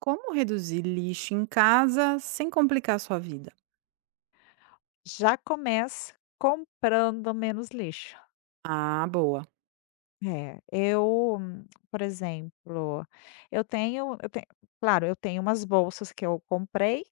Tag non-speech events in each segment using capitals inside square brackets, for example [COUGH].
Como reduzir lixo em casa sem complicar sua vida? Já começa comprando menos lixo. Ah, boa. É, por exemplo, eu tenho claro, eu tenho umas bolsas que eu comprei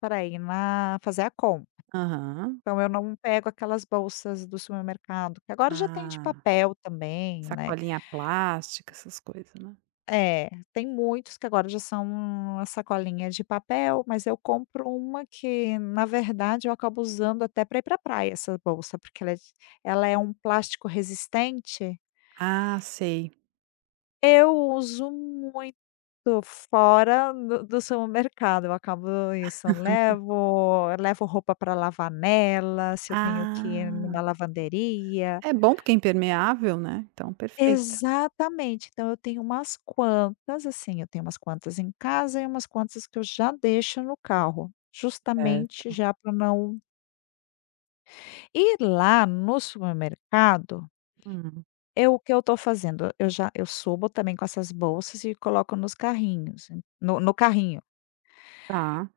para ir na fazer a compra. Aham. Então eu não pego aquelas bolsas do supermercado, que agora já tem de Ah, papel também, né. sacolinha plástica, essas coisas, né. É, tem muitos que agora já são uma sacolinha de papel, mas eu compro uma que, na verdade, eu acabo usando até para ir para praia essa bolsa, porque ela é um plástico resistente. Ah, sei. Eu uso muito fora do supermercado, eu acabo isso, eu levo roupa para lavar nela, se eu tenho que ir Ah, numa lavanderia. é bom porque é impermeável, né, então perfeita. Exatamente, então eu tenho umas quantas, assim, eu tenho umas quantas em casa e umas quantas que eu já deixo no carro, É. justamente já para não ir lá no supermercado, Hum. eu o que eu estou fazendo, eu já eu subo também com essas bolsas e coloco nos carrinhos, no carrinho. Tá.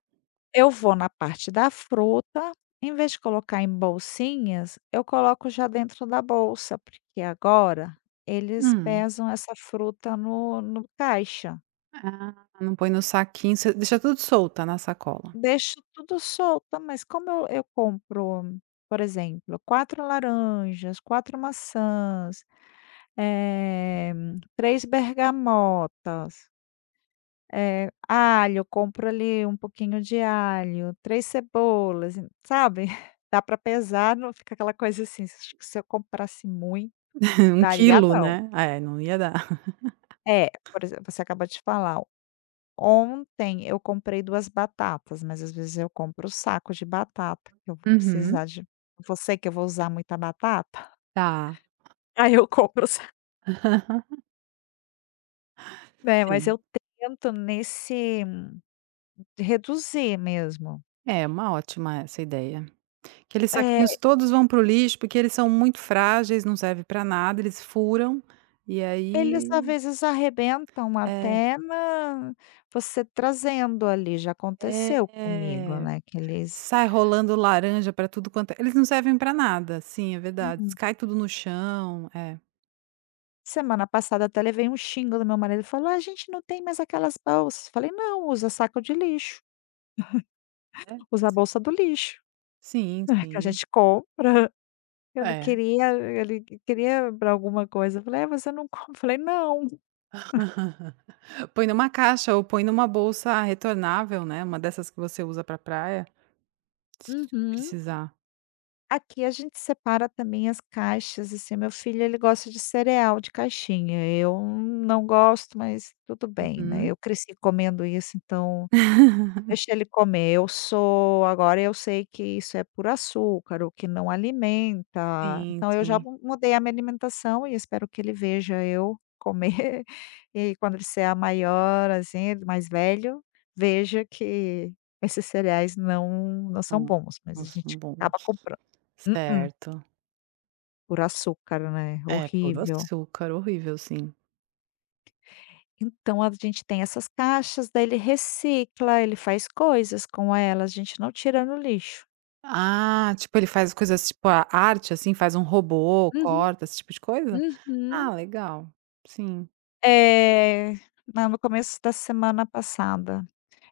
Eu vou na parte da fruta, em vez de colocar em bolsinhas, eu coloco já dentro da bolsa, porque agora eles Hum. pesam essa fruta no caixa. Ah, não põe no saquinho, você deixa tudo solto na sacola. Deixo tudo solta, mas como eu compro, por exemplo, 4 laranjas, 4 maçãs, eh, 3 bergamotas. Alho, compro ali um pouquinho de alho, 3 cebolas, en- sabe. [LAUGHS] Dá para pesar, não fica aquela coisa assim, acho que se eu comprasse muito [LAUGHS] Um daria quilo, não. né. É, não ia dar. É, por exemplo, você acabou de falar, ontem eu comprei 2 batatas, mas às vezes eu compro o saco de batata, que eu vou Uhum. precisar de vou sei que eu vou usar muita batata. [LAUGHS] Tá. Aí eu compro o sa. [LAUGHS] Né, mas Sim. eu tento nesse reduzir mesmo. É uma ótima essa ideia. Aqueles É. saquinhos todos vão para o lixo, porque eles são muito frágeis, não serve para nada, eles furam, e Eles aí às vezes arrebentam é, até na você trazendo ali, já aconteceu comigo, é, né, que eles. sai rolando laranja para tudo quanto é, eles não servem para nada, sim, é verdade, Uhum. cai tudo no chão, é, Semana passada até levei um xingo do meu marido, ele falou: "Ah, a gente não tem mais aquelas bolsas", falei: "Não, usa saco de lixo, é, usa a bolsa do lixo, sim, né, que a sim, gente compra". [LAUGHS] Ele é. queria ele queria alguma coisa, eu falei: "É, você não compra", falei: "Não". [LAUGHS] Põe numa caixa ou põe numa bolsa retornável, né, uma dessas que você usa para praia, se Uhum. precisar. Aqui a gente separa também as caixas, assim, meu filho ele gosta de cereal de caixinha, eu não gosto, mas tudo bem, né, Uhum. eu cresci comendo isso, então [LAUGHS] deixa ele comer. Eu sou agora eu sei que isso é puro açúcar, o que não alimenta. Sim, Então eu já sim. mu mudei a minha alimentação e espero que ele veja eu comer [LAUGHS] e aí, quando ele ser maior, assim, ele mais velho, veja que esses cereais não não são Não, bons, mas a são gente bons. acaba comprando. Mm-mm, Certo. puro açúcar, né, É, puro horrível. açúcar, horrível, sim. Então a gente tem essas caixas, daí ele recicla, ele faz coisas com elas, a gente não tira no lixo. Ah, tipo, ele faz coisas tipo a arte, assim, faz um robô, corta, esse tipo de coisa? Ah, Uhum. legal. Sim. Eh, na No começo da semana passada,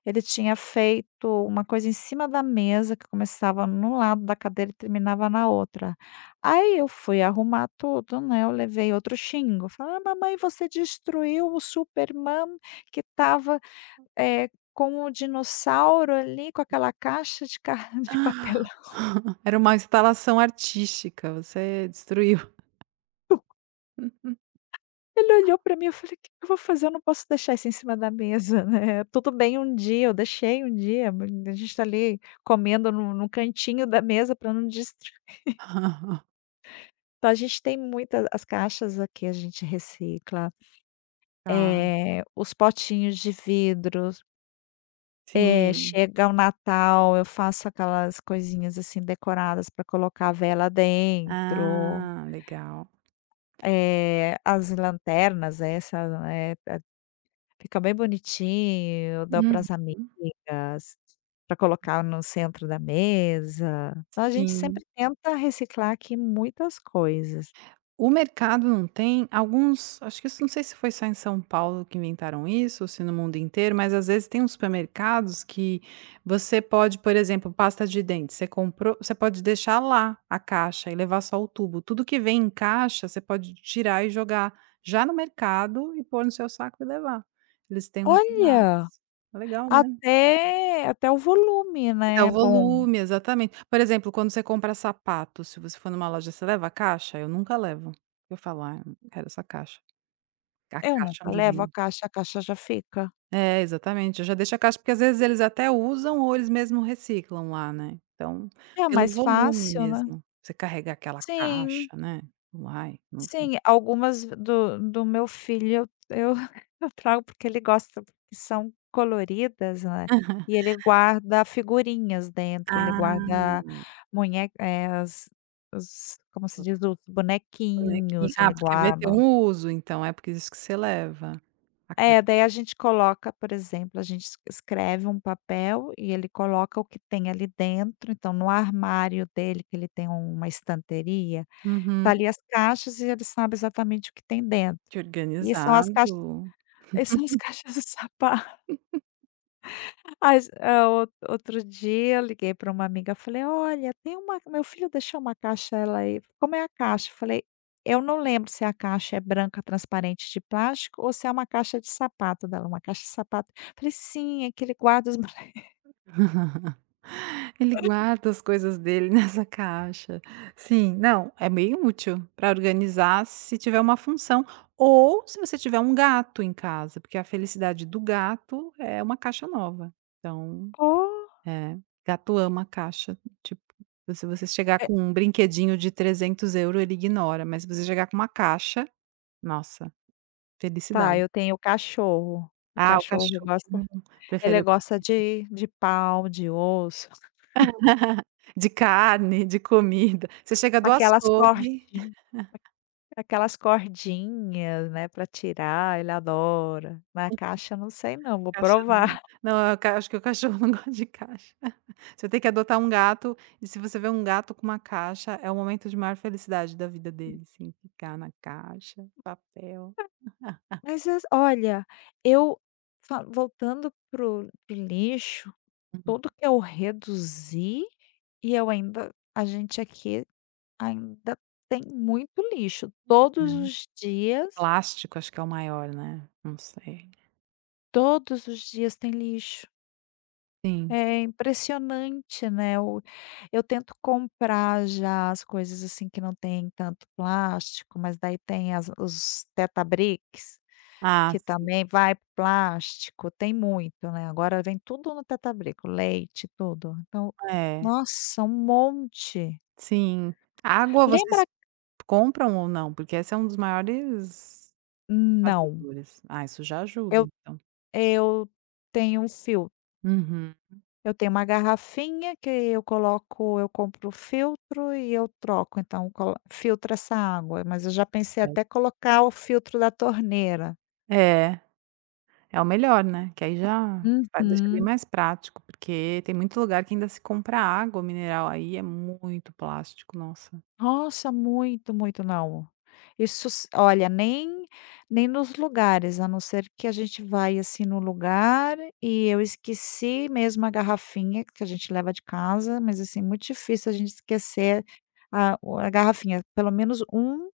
ele tinha feito uma coisa em cima da mesa que começava num lado da cadeira e terminava na outra. Aí eu fui arrumar tudo, né, eu levei outro xingo, falei: "Ah, mamãe você destruiu o Superman que estava, eh, com o dinossauro ali, com aquela caixa de ca [LAUGHS] de papelão". [LAUGHS] Era uma instalação artística, você destruiu. [LAUGHS] Ele olhou pra mim, eu falei: "O. Que que eu vou fazer? Eu não posso deixar isso em cima da mesa, né". [LAUGHS] Tudo bem um dia, eu deixei um dia, a gente tá ali comendo no cantinho da mesa pra não destr, então a gente tem muita as caixas aqui a gente recicla, Tá, os potinhos de vidros, sim. chega o Natal, eu faço aquelas coisinhas, assim, decoradas pra colocar a vela dentro, Ah, legal. As lanternas essa, né. Fica bem bonitinho, eu dou para Uhum, as amigas, para colocar no centro da mesa. Então a gente sim. sempre tenta reciclar aqui muitas coisas. O mercado não tem alguns, acho que isso, não sei se foi só em São Paulo que inventaram isso ou se no mundo inteiro, mas às vezes tem uns supermercados que você pode, por exemplo, pasta de dente, você comprou, você pode deixar lá a caixa e levar só o tubo. Tudo que vem em caixa, você pode tirar e jogar já no mercado e pôr no seu saco e levar. Eles têm uns lugares. Olha, É legal, né. até o volume, É o né, é bom. volume, exatamente. Por exemplo, quando você compra sapato, se você for numa loja, você leva a caixa? Eu nunca levo. Eu falo: "Ah, eu não quero essa caixa". A Eu caixa nunca onde levo vem. A caixa já fica. É, exatamente. Eu já deixa a caixa porque às vezes eles até usam ou eles mesmo reciclam lá, né. Então, É pelo mais volume fácil, né. mesmo, você carregar aquela caixa, Sim. né. Uai, não vou. Sim, algumas do meu filho eu [LAUGHS] eu trago porque ele gosta, que são coloridas, né, e [LAUGHS] ele guarda figurinhas dentro, ele Ah, guarda munhe os como se diz? Os bonequinho. bonequinhos, Ah, ele porque vai ter guarda. um uso, então é por isso que você leva a caixa. É, daí a gente coloca, por exemplo, a gente es escreve um papel e ele coloca o que tem ali dentro, então no armário dele, que ele tem uma estanteria, Uhum. tá ali as caixas e ele sabe exatamente o que tem dentro. Que E são as caixas. organizado. Aí são as [LAUGHS] caixas de sapato. As hã, outro dia eu liguei para uma amiga, falei: "Olha, tem uma meu filho deixou uma caixa", ela aí: "Como é a caixa?" Eu falei: "Eu não lembro se a caixa é branca transparente de plástico ou se é uma caixa de sapato", dela: "Uma caixa de sapato". Eu falei: "Sim, é que ele guarda os [LAUGHS] brinquedos". [LAUGHS] Ele guarda as coisas dele [LAUGHS] nessa caixa. Sim, não, é bem útil para organizar se tiver uma função ou se você tiver um gato em casa, porque a felicidade do gato é uma caixa nova. Então, "Oh!" é, gato ama caixa, tipo, se você chegar É, com um brinquedinho de 300 euros ele ignora, mas se você chegar com uma caixa, nossa, tá, felicidade. eu tenho o cachorro. O Ah, o cachorro cachorro gosta prefere ele o gosta brinquedo. de pau, de osso, [LAUGHS] De carne, de comida. Você chega do aquelas cordinhas. açougue. Aquelas cordinhas, né, para tirar, ele adora. Na caixa não sei não, vou Caixa não. provar. [LAUGHS] Não, eu ca- acho que o cachorro [LAUGHS] não gosta de caixa. [LAUGHS] Você tem que adotar um gato, e se você vê um gato com uma caixa, é o momento de maior felicidade da vida dele, assim, ficar na caixa, papel. Mas as olha, eu fa voltando pro o lixo, Uhum. tudo que eu reduzi, e eu ainda a gente aqui ainda tem muito lixo. É. Plástico acho que é o maior, né, não sei. Todos os dias tem lixo. Sim. É impressionante, né, o eu tento comprar já as coisas, assim, que não tem tanto plástico, mas daí tem as os Teta Bricks, Ah, que sim. também vai para plástico, tem muito, né, agora vem tudo no Teta Brick, o leite, tudo. Então, É, nossa, um monte. sim. Água vocês Lembra compram ou não? Porque esse é um dos maiores não, fazedores. Ah, isso já ajuda eu então. eu tenho um filtro. Uhum. Eu tenho uma garrafinha que eu coloco eu compro o filtro e eu troco, então colo filtro essa água, mas eu já pensei até É. colocar o filtro da torneira. É. É o melhor, né, que aí já vai, deixa bem Uhum. mais prático, porque tem muito lugar que ainda se compra água mineral, aí é muito plástico, nossa. Nossa, muito, muito não. Isso s olha, nem nos lugares, a não ser que a gente vai, assim, no lugar e eu esqueci mesmo a garrafinha que a gente leva de casa, mas, assim, muito difícil a gente esquecer a garrafinha, pelo menos um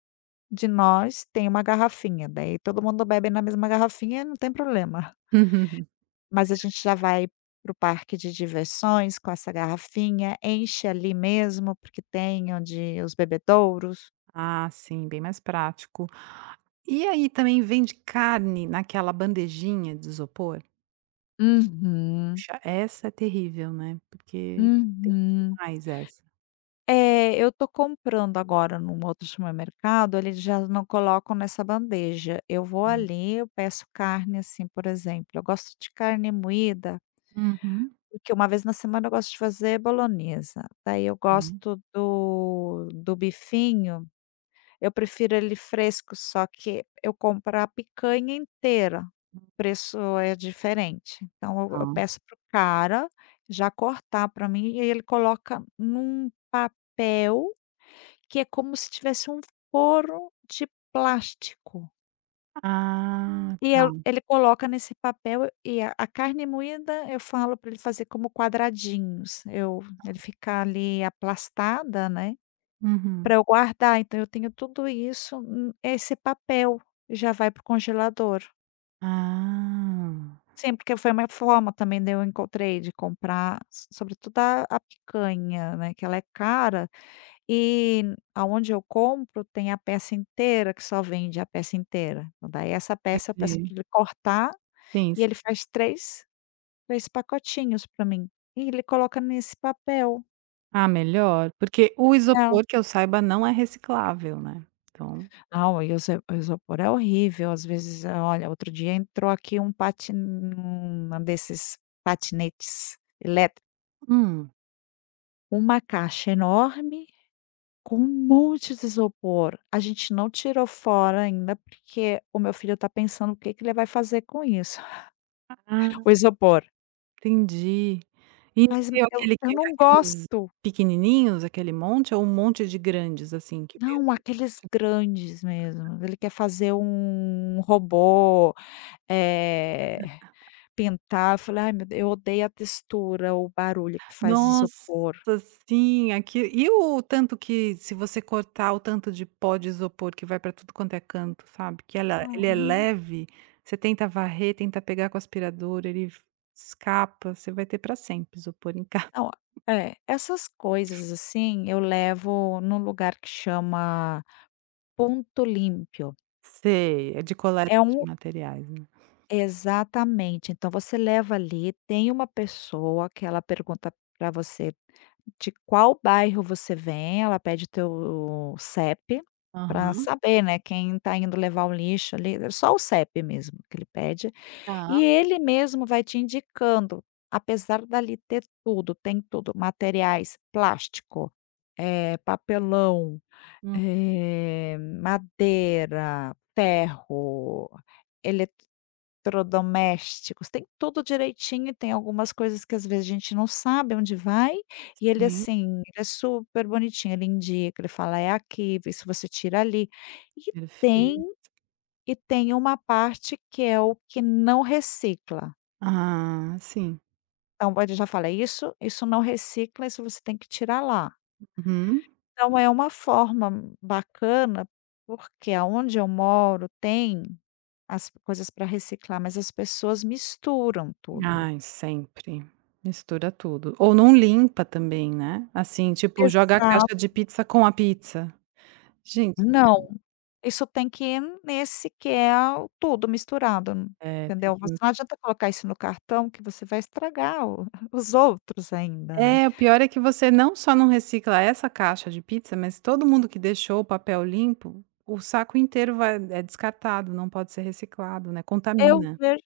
de nós tem uma garrafinha, daí todo mundo bebe na mesma garrafinha, não tem problema. [LAUGHS] Mas a gente já vai para o parque de diversões com essa garrafinha, enche ali mesmo, porque tem onde os bebedouros. Ah, sim, bem mais prático. E aí também vende carne naquela bandejinha de isopor? Uhum, Puxa, essa é terrível, né, porque tem uhum. demais essa. É, eu tô comprando agora num outro supermercado, eles já não colocam nessa bandeja. Eu vou Hum. ali, eu peço carne, assim, por exemplo. Eu gosto de carne moída. Uhum. Porque uma vez na semana eu gosto de fazer bolonhesa, daí eu Hum, gosto do bifinho, eu prefiro ele fresco, só que eu compro a picanha inteira, o preço é diferente. Então eu tá. peço pro cara já cortar para mim e ele coloca num papel que é como se tivesse um forro de plástico. Ah, E tá. eu ele coloca nesse papel e a carne moída, eu falo para ele fazer como quadradinhos, eu ele ficar ali aplastada, né, Uhum. para eu guardar, então eu tenho tudo isso, esse papel já vai para o congelador. Ah, Sim, porque foi uma forma também de eu encontrei de comprar, sobretudo a picanha, né, que ela é cara e aonde eu compro tem a peça inteira, que só vende a peça inteira. Então daí essa peça eu peço pra entendi. ele cortar Sim, e sim. ele faz 3 fez pacotinhos pra mim. E ele coloca nesse papel. Ah, melhor, porque o É. isopor, que eu saiba, não é reciclável, né, então Não, e o isa o isopor é horrível, às vezes ah, olha, outro dia entrou aqui um patin um um desses patinetes elétricos, hum, uma caixa enorme com um monte de isopor. A gente não tirou fora ainda, porque o meu filho tá pensando o que que ele vai fazer com isso, [LAUGHS] ah, o isopor. entendi. E Mas veio aquele eu que não aqueles gosto. pequenininhos, aquele monte ou um monte de grandes, assim, que veio? Não, aqueles grandes mesmo. Ele quer fazer um robô. Eh, Pintar, eu falei: "Ai meu deus, eu odeio a textura, o barulho que faz Nossa, isopor". sim, aqui e o tanto que se você cortar, o tanto de pó de isopor que vai para tudo quanto é canto, sabe, que ela ele é Uhum. leve, você tenta varrer, tenta pegar com o aspirador, ele escapa, você vai ter para sempre isopor em casa. Não é, essas coisas, assim, eu levo num lugar que chama Ponto Limpio. Sei, é de coleta É de um materiais, né. exatamente, então você leva ali, tem uma pessoa que ela pergunta para você de qual bairro você vem, ela pede teu CEP para Aham, saber, né, quem está indo levar o lixo ali, só o CEP mesmo que ele pede. tá. E ele mesmo vai te indicando, apesar dali ter tudo, tem tudo, materiais, plástico, papelão, madeira, ferro, eletrodomésticos, tem tudo direitinho e tem algumas coisas que às vezes a gente não sabe onde vai, e ele Uhum, assim, ele é super bonitinho, ele indica, ele fala: "É aqui, isso você tira ali". E hum. Tem perfeito. e tem uma parte que é o que não recicla. Ah, sim. Então pode já fala: "Isso isso não recicla, isso você tem que tirar lá". Uhum. Então é uma forma bacana, porque aonde eu moro tem as coisas para reciclar, mas as pessoas misturam tudo. Ai, sempre. Mistura tudo. Ou não limpa também, né, assim, tipo, joga a Exato. caixa de pizza com a pizza. Gente, Não, isso tem que ir nesse que é o tudo misturado, é, tem entendeu? Você que, não adianta colocar isso no cartão que você vai estragar o [LAUGHS] os outros ainda, né. é, o pior é que você não só não recicla essa caixa de pizza, mas todo mundo que deixou o papel limpo, o saco inteiro vai, é descartado, não pode ser reciclado, né, Eu contamina. vejo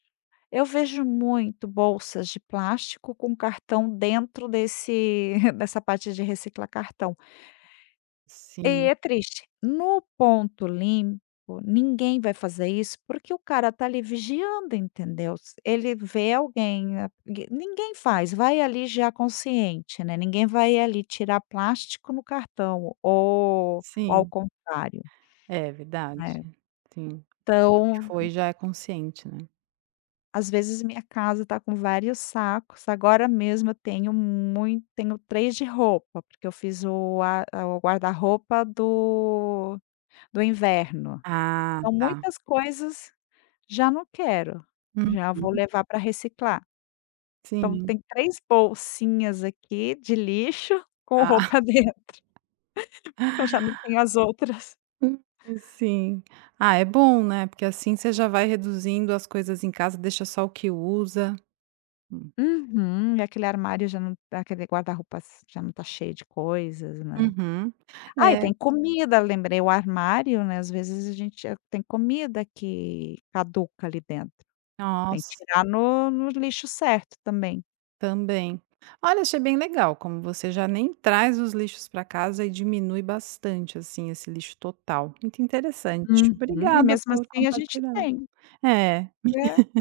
Eu vejo muito bolsas de plástico com cartão dentro desse [LAUGHS] dessa parte de reciclar cartão. E Sim, é triste. No ponto limpo, ninguém vai fazer isso, porque o cara tá ali vigiando, entendeu? S ele vê alguém, a gue ninguém faz, vai ali já consciente, né, ninguém vai ali tirar plástico no cartão ou ao sim. contrário, É verdade, né. sim. A pessoa que Então foi já é consciente, né. às vezes minha casa tá com vários sacos, agora mesmo eu tenho mui tenho 3 de roupa, porque eu fiz o o guarda-roupa do inverno. Ah, Então tá. muitas coisas já não quero, Hum, já vou levar para reciclar. Então sim, tem 3 bolsinhas aqui de lixo com tá. roupa [LAUGHS] dentro, que eu já não tenho as outras. [LAUGHS] Sim. Ah, é bom, né, porque assim você já vai reduzindo as coisas em casa, deixa só o que usa. Hum. Uhum, e aquele armário já não aquele guarda-roupa já não tá cheio de coisas, né. Uhum. Ah, e É, tem comida, lembrei, o armário, né, às vezes a gente tem comida que caduca ali dentro, tem que nossa, tirar no lixo certo também. também. Olha, achei bem legal como você já nem traz os lixos para casa e diminui bastante, assim, esse lixo total. Muito interessante. Uhum, e Obrigada mesmo por assim a gente compartilhar. tem. É. É.